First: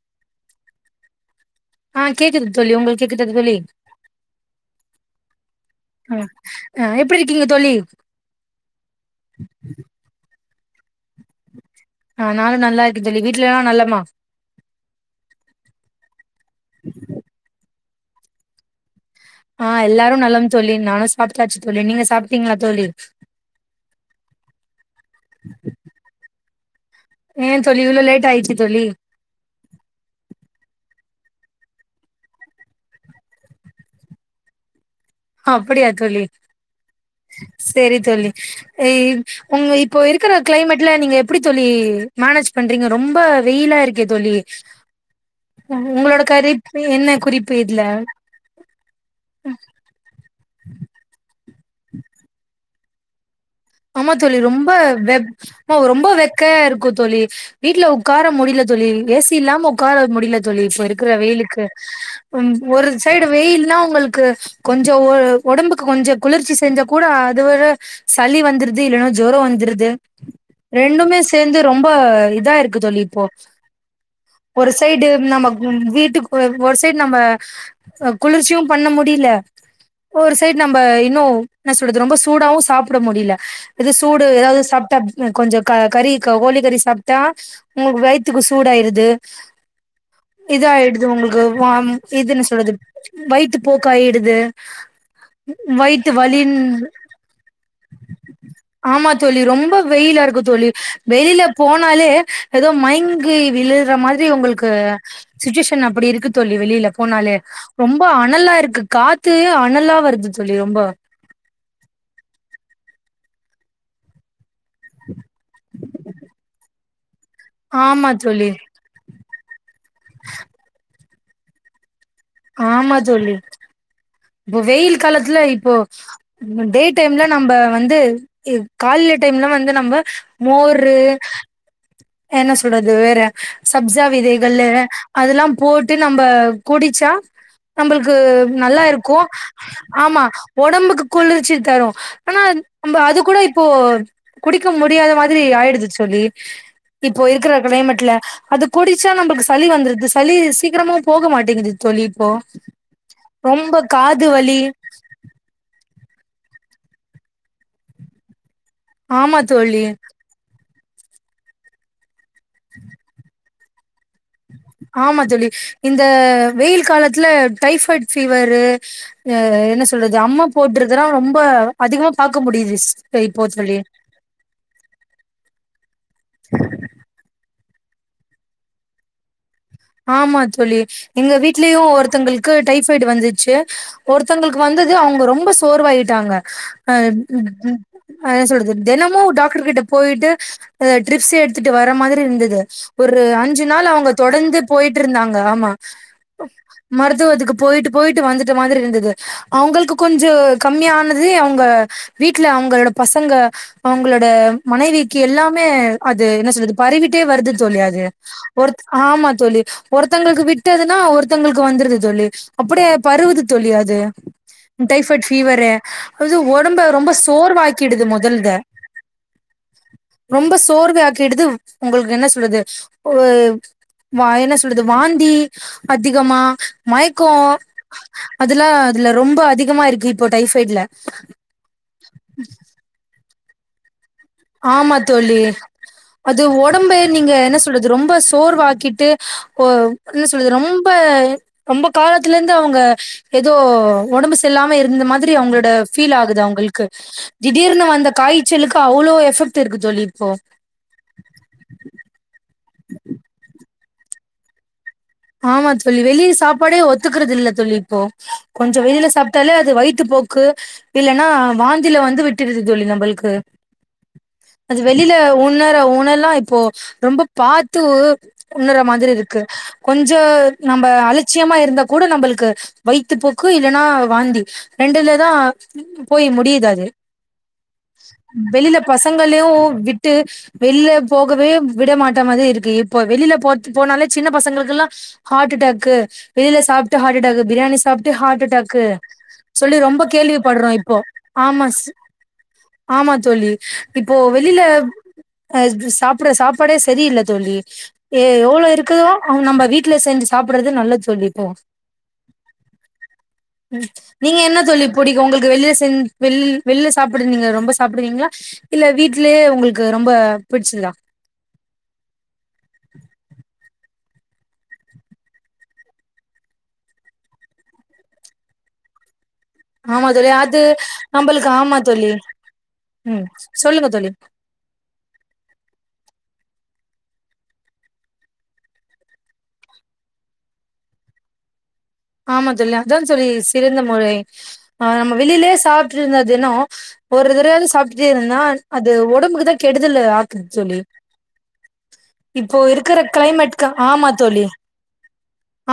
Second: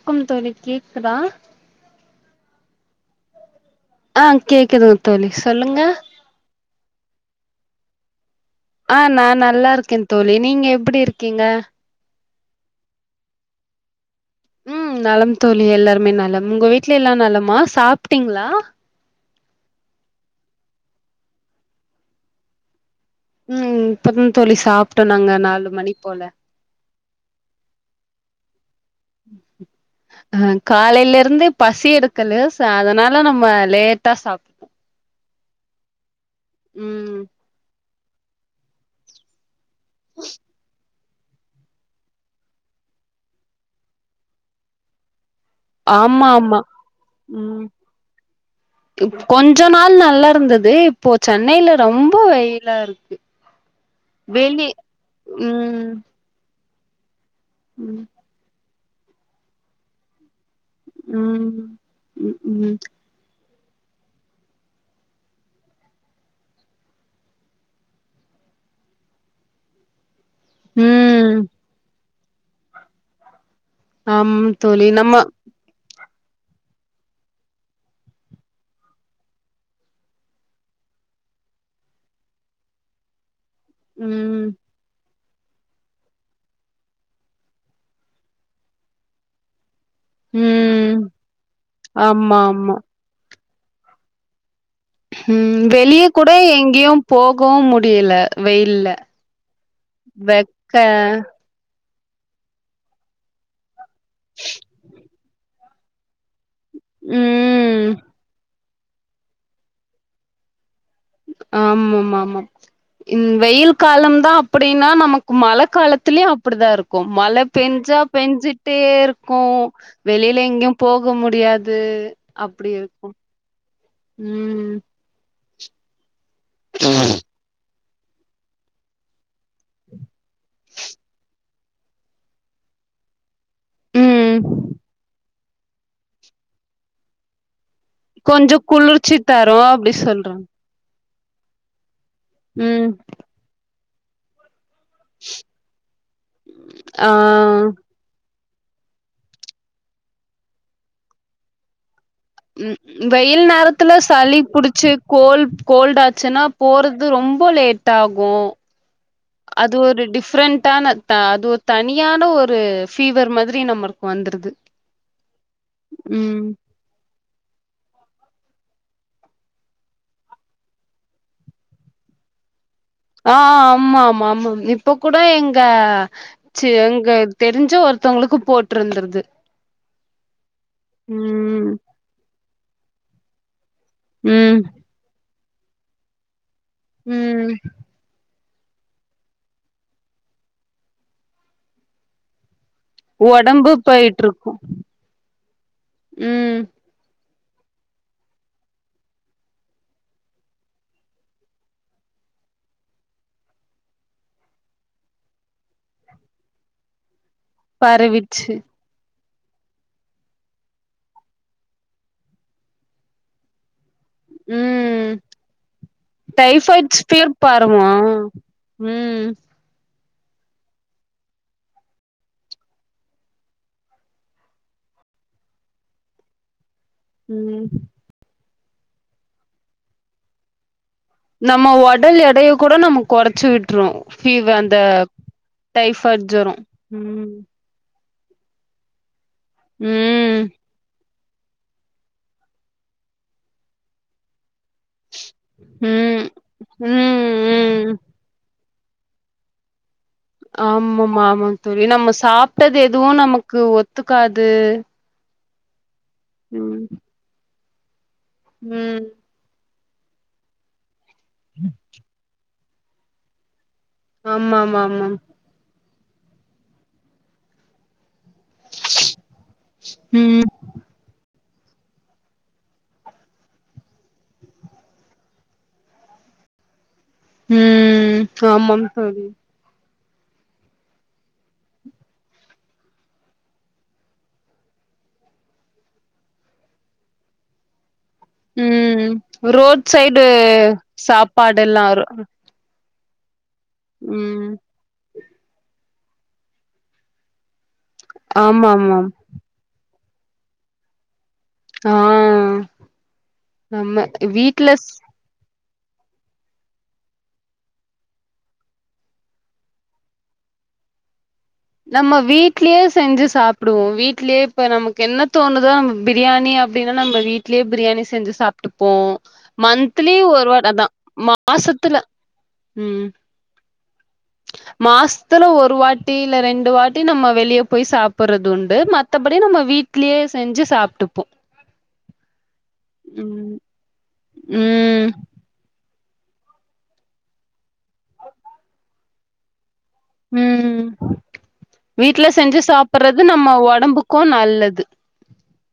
ணக்கும் தோழி கேக்குதா ஆ கேக்குது தோழி உங்களுக்கு கேக்குதா தோழி ஆ கேக்குதுங்க தோழி சொல்லுங்க ஆ அ எப்படி இருக்கீங்க தோழி ஆ நான் நல்லா இருக்கேன் தோழி நீங்க எப்படி இருக்கீங்க ஆ நானு நல்லா இருக்கே தோழி வீட்ல எல்லாரு நலமா ம் நலம் தோழி எல்லாருமே நலம் உங்க வீட்ல எல்லா நலமா சாப்ட்டீங்களா ஆ எல்லாரும் நலம் தோழி நானு சாப்ட்டாச்சு தோழி நீங்க சாப்ட்டீங்களா தோழி ம் இப்ப தா தோழி சாப்ட்டோ நாங்க நாலு மணி போல ஏ தோழி இவல லேட் ஆயிச்சி தோழி ஆ காலையில இருந்து பசி எடுக்கல சோ அதனால நம்ம லேட்டா சாப்பிட அப்படியா தோழி ம் செரி தோழி இ உங்க இப்போ இருக்கிற கிளைமேட்ல நீங்க எப்டி தோழி மேனேஜ் பண்றீங்க ரொம்ப வெயிலா இருக்கே தோழி உங்களோட ஆமா ஆமா கருப் என்ன குறிப்பு ம் இதுல கொஞ்ச நாள் நல்லா இருந்தது இப்போ சென்னையில ரொம்ப வெயி ல்லா இருக்கு ஆமா தோழி வெளி ரொம்ப வெ ஆமா ம் ரொம்ப வெக்கையா இருக்கு தோழி வீட்ல ம் ஒக்கார முடியல தோழி ஏ சி இல்லாம உக்கார முடியல தோழி இப்ப இருக்கிற ம் வெயிலுக்கு ம் ஒரு சைடு வெயில்னா உங்களுக்கு கொஞ்ச உடம்புக்கு கொஞ்சம் குளிர்ச்சி செஞ்சா கூட அதுவட சளி வந்து ருது இல்லன்னா ஜொரம் வந்துருது ரெண்டுமே ம். சேர்ந்து ரொம்ப இதா இருக்கு தோழி போ ஆமா ஒரு தோழி. சைடு நம்ம வீட்டுக்கு ஒரு சைடு நம்ம குளிர்ச்சியும் பண்ண முடியல ஒரு சைட் நம்ம இன்னு என்ன சொல்றது ரொம்ப சூடாவு சாப்பிட முடியல இது சூடு ம். எதாவது சாப்பிட்டா கொஞ்ச க கறி கோழிக்கறி சாப்ட்டா உங்களுக்கு வயித்துக்கு சூடாயிருது ம். இதாயிடுது உங்களுக்கு வாம் ஆமா, இதுன்னு சொல்றது ஆமா. வயித்து போக்காயிடுது ம் வெளிய வயித்து கூட வலின் எங்கேயும் போகவும் முடியல வெயில்ல. ஆமா தோழி ரொம்ப வெயிலா இருக்கு தோழி வெக்க வெளில போனாலே ஏதோ மய்ங்கி விழுற மாதிரி உங்களுக்கு சுச்சுவேஷன் அப்படி இருக்கு தோழி வெளியில போனாலே ம். ரொம்ப அனலா இருக்கு காத்து அனலா வருது தோழி ரொம்ப ஆமாமா மா இன் வெயில் காலம்தா அப்படின்னா நமக்கு மழ காலத்துலயு அப்படி தா இருக்கு மழை பெஞ்சா ஆமா தோழி பெஞ்சுட்டே இருக் கு வெளியில எங்கேயு போக முடியாது அப்டி ஆமா இருக்கும். தோழி இப்ப ம். வெயில் காலத்துல இப்போ டே டைம்ல நம்ப வந்து காலில டைம்ல வந்து நம்ப மோரு என்ன சொல்றது வேற சப்ஷா ம். விதைகள்ளு அதெல்லா போட்டு நம்ப குடிச்சா நம்பளுக்கு கொஞ்சம் நல்லா குளிர்ச்சி இருக்கு தரும் அப்டி ஆமா சொல்றாங்க. ஒடம்புக்கு குளிர்ச்சி தரு ஆனா ம். நம்ப அது கூட இப்போ குடிக்க முடியாத மாதிரி ஆயிடுது தோழி இப்போ இருக்ற ஆ. கிளைமேட்ல அது குடிச்சா நம்பளுக் சளி வந்துருது சளி சீக்கிரமா போக மாட்டேங்குது தோழி இப்போ ம் வெயில் ரொம்ப நேரத்துல காது சளி வலி புடிச்சு கோல் கோல்டு ஆச்சுன்னா போறது ரொம்ப லேட் ஆகு ஆமா அது தோழி ஒரு டிஃப்ரெண்ட்டான தா அது ஒரு தனியான ஒரு ஃபீவர் மாதி ரி நம்ம ஆமா தோழி இந்த ம் வெயில் காலத்துல டைபாய்ட் ஃபீவரு எ என்ன சொல்றது அம்மா போட்டுருதுல்லா ரொம்ப அதிகமா பாக்க முடியுது ஆ இப்போ தோழி ஆமாம் ஆமாம் இப்ப கூட எங்க சி எங்க தெரிஞ்ச ஒருத்தவங்களுக்கு போட்டுருந்துருது ஆமா தோழி எங்க ம் வீட்லயு ஒருத்தங்களுக்கு டைஃப்பைடு வந்துச்சு ஒருத்தங்களுக்கு ம் வந்து து அவங்க ரொம்ப சோர்வாகிட்டாங்க ம் என்ன சொல்றது தினமு டாக்டர் கிட்ட போயிட்டு அ ட்ரிப்ஸ் எடுத்துட்டு வர மாதிரி இருந்தது ஒரு அஞ்சு ஒடம்பு நாள் அவங்க போயிட்ருக்கு தொடர்ந்து போயிற்றுருந்தாங்க ஆமா ம் மருத்துவத்துக்கு போயிட்டு போயிட்டு வந்துட்டு மாதிரி இருந்தது அவங்களுக்கு கொஞ்ச கம்மியானதி அவங்க வீட்ல அவங்களோட பசங்க அவங்களோட மனைவிக்கு எல்லாமே அது என்ன சொல்றது பறிவிட்டே வருது தோழி அது பரவிச்சு ஒருத் ஆமா தோழி ஒருத்தங்களுக்கு விட்டதுன்னா ஒருத்தங்களுக்கு வந்துருது தோழி அப்படியே பருவுது தோழி அது ம் டைஃபாய்ட் ஃபீவரு அது உடம்ப டைஃபாய்ட்ஸ் ரொம்ப ஃபீவர் பாருமா சோர்வாக்கிடுது முதல்த ம் ரொம்ப சோர்வை ஆக்கிடுது உங்களுக்கு என்ன சொல்றது ஒ வா என்ன சொ ல்றது வாந்தி அதிகமா மயக்கோ ம் அதல்லா அதுல ரொம்ப அதிகமா இருக்கு இப்போ டைஃபைட்ல நம்ம ஒடல் எடைய கூட நம்ம கொறச்சி விட்ரு ஃபீவ அந்த ஆமா தோழி டைஃபாய்ட் அது ஜொரோ உடம்பு ம் நீங்க என்ன சொ ல்றது ரொம்ப சோர்வாக்கிட்டு ஓ என்ன ம் சொல்றது ரொம்ப ரொம்ப காலத்துல இருந்து அவங்க ஏதோ ஒடம்பு செல்லாம இருந்த மாதி ரி அவங்களோட ஃபீல் ம் ஆகுது அவங்கள்க்கு ம் திடீர்னு ம் வந்த காய்ச்சலுக்கு அவ்ளோ எ பெக்ட் இருக்கு தோழி இப்போ ஆமம்மா ஆமாங் தோழி நம்ம சாப்ட்டது எதுவு நமக்கு ஒத்துக்காது ஆமா தோழி வெளிய சாப்பாடே ம் ஒத்துக்கறது இல்ல தோழி இப்போ கொஞ்ச ம் வெளில சா ப்டாலே அது வயித்து போக்கு இல்லன்னா வாந்தில வந்து விட்டுருது தோழி நம்பளுக்கு அது வெளியில ஆமாமாமாம் உண்ணர உன்னல்லா இப்போ ரொம்ப பாத்து உண்ணற மாதிரி இருக்கு கொஞ்ச ம் நம்ம அலட்சியமா இருந்தா கூட நம்பளுக்கு வைத்துப்போக்கு இல்லன்னா வாந்தி ரெண்டுலதா போய் முடியுது அது ம் வெளியில ஆமாம் தோழி பசங்களயு விட் டு வெளியில போகவே விட மாட்ட மாதிரி இருக்கு இப்ப வெளியில போ போனாலே சின்ன பசங்களுக் ல்லா ஹார்ட்டடாக்கு வெளியில சாப்ட்டு ஹார்ட்டடாக்கு பிரியாணி சாப் ஹார்ட்டடாக்கு ம் சொல்லி ரோட் ரொம்ப சைடு கேள்வி பற்றோ இப்போ ஆமா சாப்பாடெல்லா சிஸ் ஆமா தோழி இப்போ ம் வெளில அஹ் சாப்புர சாப்பாடே சரியில்ல தோழி‌ எவ்ளோ இருக்குதோ ஆமாமாம் அவ நம்ப வீட்டுல செஞ்சு சாப்பிடுறது நல்லது சொல்லிப்போ ஆ உம் நம்ம நீங்க என்ன வீட்ல தோழி ஸ் பொடி உங்களுக்கு வெளியில செஞ் வெ வெள்ல சாப்பாடு நீங்க ரொம்ப சாப்பிடுவீங்களா இல்ல வீட்லயே உங்களுக்கு ரொம்ப பிடிச்சதா நம்ம வீட்லயே செஞ்சு சாப்டுவோ வீட்லயே இப்ப நமக்கு என்ன தோணுதோ நம்ம பிரியாணி அப்டின்னா நம்ம வீட்லயே பிரியாணி செஞ்சு சாப்ட்டுப்போ ஆமா மந்த்த்லி தோழி ஒரு அது வாட தா நம்மளுக்கு ஆமா மாசத்துல தோழி உம் ம் சொல்லுங்க தோழி மாசத்துல ஒரு வாட்டி இல்ல ரெண்டு வாட்டி நம்ம வெளிய போய் சாப்பிறதுண்டு மத்தபடி நம்ம வீட்லயே செஞ்சு சாப்ட்டுப்போ ஆமா தோழி அதா தோழி ம் சிறந்த முறை ஆஹ் ம் நம்ம வெளியிலேயே சாப் சாப்ட்டு இருந்தே தினோ ஒரு தடவயாது சாப்டுட்டே இருந்தேனா அது உடம்புக்கு தா கெடுதலு ஆக்குது தோழி ம் வீட்ல இப்போ செஞ்சு இருக்கிற சாப்புறது நம்ம கிளைமேட்கு ஆமா ஒடம்புக்கு தோழி நல்லது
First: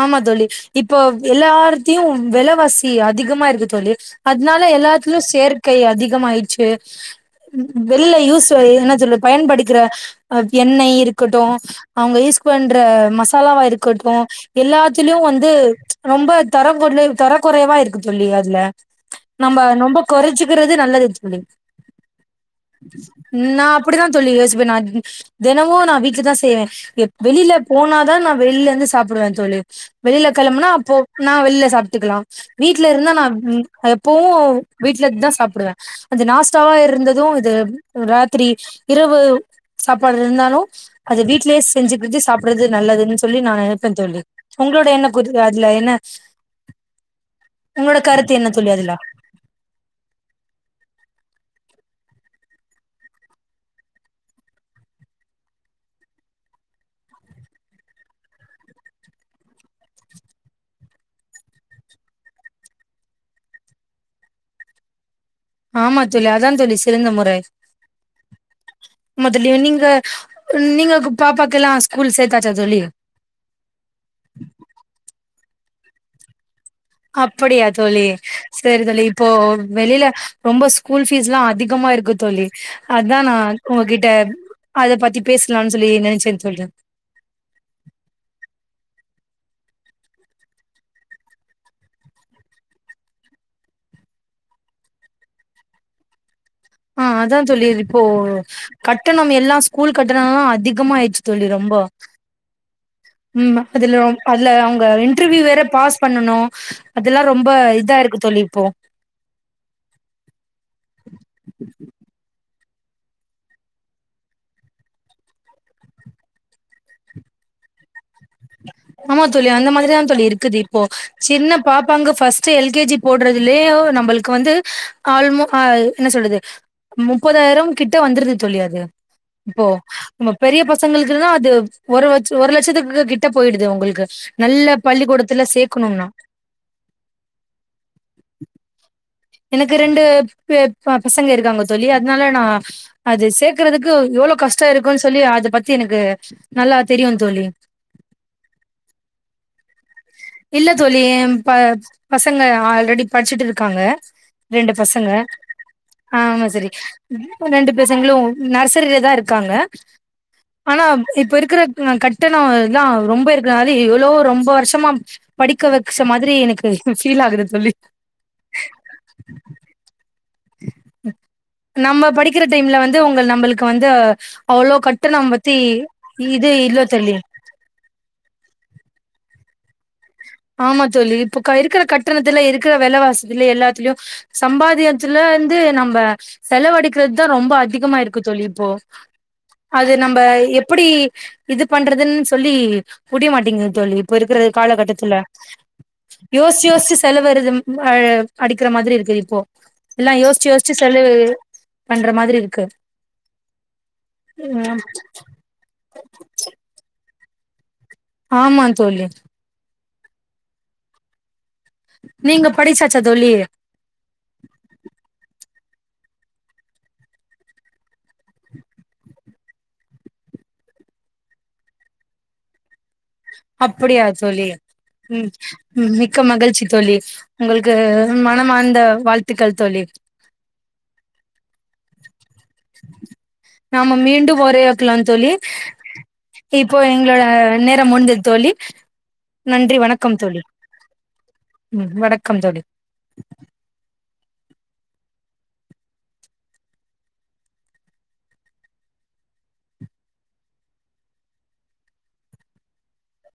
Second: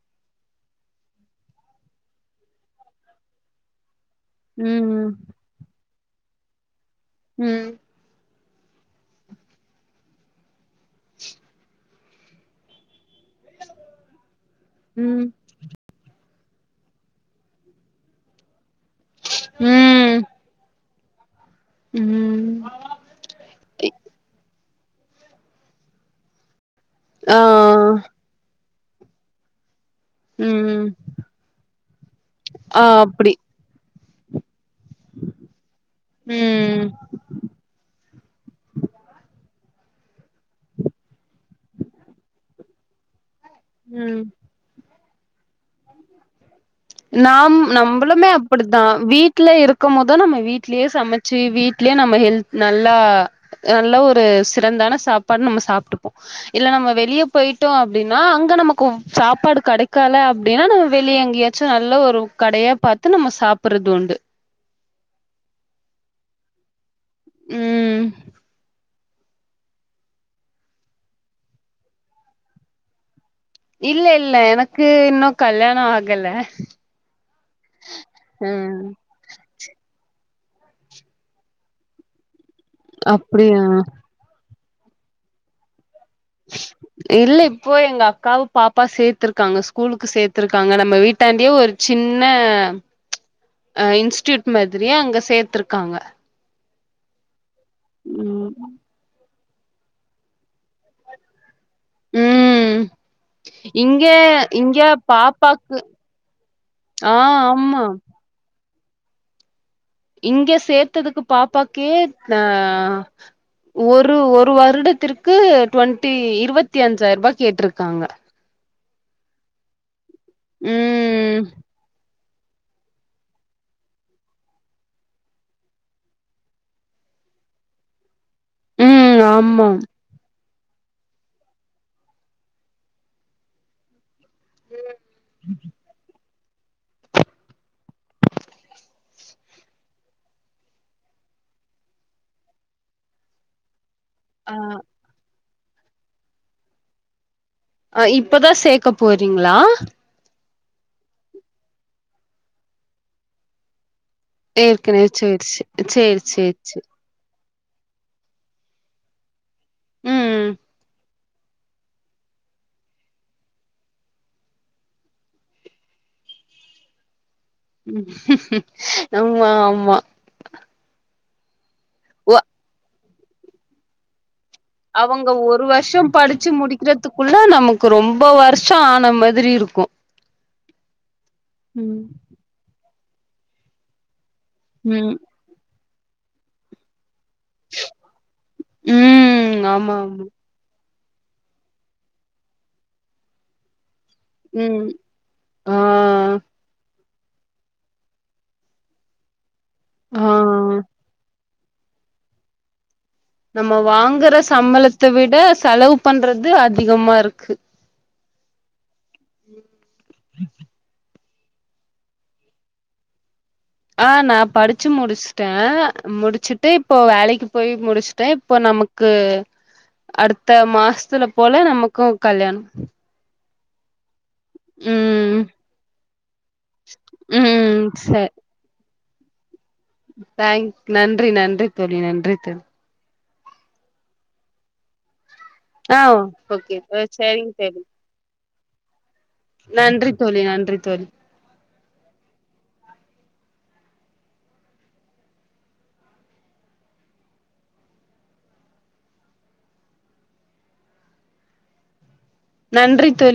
ஆமா தோழி இப்போ எல்லாத்தையு விலவாசி அதிகமா இருக்கு தோழி அதனால ம் எல்லாத்லயு சேற்கை அதிகமாயிருச்சு ம் வெள்ள யூஸ் என்ன சொல்ல பயன்படுக்கிறஹ் எண்ணெய் இருக்கட்டு அவங்க யூஸ் பண்ற மசாலாவா இருக்கட்டு எல்லாத்லயு ம் வந்து ரொம்ப தர கொட தர குறைவா இருக்குதுல்லயா அதுல நம்ம ரொம்ப ம் குறைச்சுக்கிறது நல்லது தோழி ம் நா அப்டிதா தோழி யோசிப்பே நானு தினமு நா வீட்ல தா செய்வே ஆ வெளியில போனாதா நா வெளியில இருந்து சாப்பிடுவே தோழி வெளியில கிளம்புனா ம் நா வெளில சாப்ட்டுக்கலா ஆ வீட்ல இருந்தா நா அப்டி நா எப்பவு வீட்டுல இருந்துதா சாப்பிடுவே அது நாஸ்டாவா ம் இருந்து தூங்குது ராத்திரி இரவு‌ சாப்பாடு இருந்தாலு அது வீட்லயே செஞ்சு வச்சு சாப்பிறது நல்லதுன்னு சொல்லி நா நினைப்பே தோழி ம் உங்களோட என்ன குரு நாம் உங்களோட நம்மளுமே கருத்து என்ன தோழி அப்டித்தா அதுல வீட்டு வீட்ல இருக்கும் போது நம்ம வீட்லயே சமச்சு வீட்லயே நம்ம ஹெல்த் நல்லா நல்ல ஒரு சிறந்தான சாப்பாடு நம்ம சாப்ட்டுப்போ இல்ல நம்ம வெளியே போயிட்டோ அப்டின்னா அங்க நமக்கு சாப்பாடு கிடைக்கல அப் அப்டின்னா நம்ம வெளிய எங்கேயாச்சு நல்ல ஒரு கடையா பாத்து நம்ம சாப்பிடுறது உண்டு ஆமா தோழி அதா தோழி சிறந்த முறை ம் மொதல்ல நீங்க நீங்க பாப்பாக்கு எல்லா ஸ்கூல்ல சேத்தாச்சா தோழி இல்ல இல்ல எனக்கு இன்னு கல்யாணோ ஆகல அப்டியா தோழி அ செரி தோழி இப்போ வெளில ரொம்ப ஸ்கூல் ஃபீஸ்ல்லா அதிகமா இருக்கு தோழி அததான் நா அப்டியா உங்ககிட்ட அத பத்தி பேசலான்னு சொல்லி நெனச்சேன் தோழி இல்ல இப்போ எங்க அக்காவு பாப்பா சேத்திருக்காங்க ஸ்கூலுக்கு சேத்திருக்காங்க நம்ம வீட்டாண்டயே ஒரு சின்ன இன்ஸ்டியூட் மாதிரி அங்க சேத்திருக்காங்க ஆ அதான் தோழி இப்போ ம் கட் டணமெல்லா ஸ்கூல் கட்டணோ எல்லா அதிகமா ஆயிச்சு தோழி ரொம்போ ம் ம் அதுல இங்க அதுல இங்க அவுங்க இன்டர்வியூ வேற பாப்பாக்கு பாஸ் பண்ணனு ஆ அதெல்லா ரொம்ப ஆமா இதா இருக்கு தோழி இப்போ இங்க சேத்ததுக்கு பாப்பாக்கே அ ஒரு ஒரு வருடத்திற்கு டுவெண்ட்டி இருவத்தி அஞ்சாயிர ரூபா கேட்டிருக்காங்க ஆமா தோழி அந்த மாரிதா தோழி இருக்குது இப்போ ம் சின்ன பாப்பாங்க first L K G போடுறதுலயே நம்மளுக்கு வந்து ஆல்மோ அ என்ன சொல்றது முப்பதாயிரோன் கிட்ட வந்துருது தோழி அது ம் இப்போ ஆமா நம்ம பெரிய பசங்களுக்கெல்லா அது ஒரு ஒரு லட்சத்துக்கு கிட்ட போயிடுது உங்களுக்கு நல்ல பள்ளிக்கூடத்துல சேக்கணுனா எனக்கு ரெண்டு ப் பசங்க இருக்காங்க தோழி அதனால நா அது சேக்கறதுக்கு எவ்ளோ ஆ கஷ்டோ இருக்குன் சொல்லி அத பத்தி எனக்கு நல்லா தெரியுந் தோழி அ இப்பதா சேக்க போறீங்ளா இல்ல தோழி என் ப பசங்க ஆல்ரெடி படிச்சிட்டு இருக்காங்க ரெண்டு ஏற்கனவே பசங்க சேரி சே ஆ சேரி ஆமா சேரி சரி சேரி ரெண்டு பசங்களு நர்சரிலதா இருக்காங்க ம் ஆனா இப்ப இருக்கற கட்டணோ எல்லா ரொம்ப இருக்கறனால இவ்ளோ ரொம்ப வருஷமா படிக்க வெக்ஷமாரி எனக்கு ஃபீல் ஆகுது தோழி ஆமா ஆமா நம்ம ஒ படிக்கற டைம்ல வந்து உங்கள் நம்மள்க்கு வந்து அவ்ளோ அவங்க கட்டணொம் பத்தி இது இல்ல தோழி தா நமக்கு ரொம்ப வருஷோ ஆன மாதிரி இருக்கு ஆமா தோழி இப்ப க இருக்கற ம் கட்டணத்துல இருக்கற வெலவாசிதில்ல எல்லாத்துலயு ம் சம்பாதியத்துல வந்து நம்ப செலவடிக்கறதுதா ரொம்ப அதிகமா இருக்கு தோழி இப்போ ம் அது ஆமா நம்ப ஆமா எப்டி இது பண்றதுன்னு சொல்லி புடிய மாட்டேங்குது தோழி இப்ப இருக்கற ம் காலகட்டத்துல ஆ யோசிச்சு யோசிச்சு செல வருது அடிக்கற மாதிரி இருக்குது இப்போ எல்லா ஆ யோசிச்சு யோசிச்சு செலவு பண்ற மாதிரி இருக்கு நம்ம வாங்கற ம் சம்பளத்த விட செலவு பண்றது அதிகமாருக்கு ஆமாந் தோழி நீங்க படிச்சாச்சா தோழி ஆ நா படிச்சு முடிச்சிட்ட முடிச்சிட்டு இப்போ வேலைக்கு போய் முடிச்சிட்ட இப்போ நம க்கு அடுத்த மாசத்துல போல நமக்கு கல்யாணோ அப்படியா தோழி ம் மிக்க மகிழ்ச்சி தோழி உங்களுக்கு ம் சரி மன மார்ந்த வாழ்த்துக்கள் தோழி தேங்க் நன்றி நன்றி தோழி நன்றி தோழி நாம மீண்டு ஒரையாட்டுலா தோழி ஆ ஓகே இப்போ எங்களோட சரிங்க தோழி நேரோ முடிஞ்சது தோழி நன்றி வணக்கம் தோழி ம் வணக்கம் தோழி நன்றி தோழி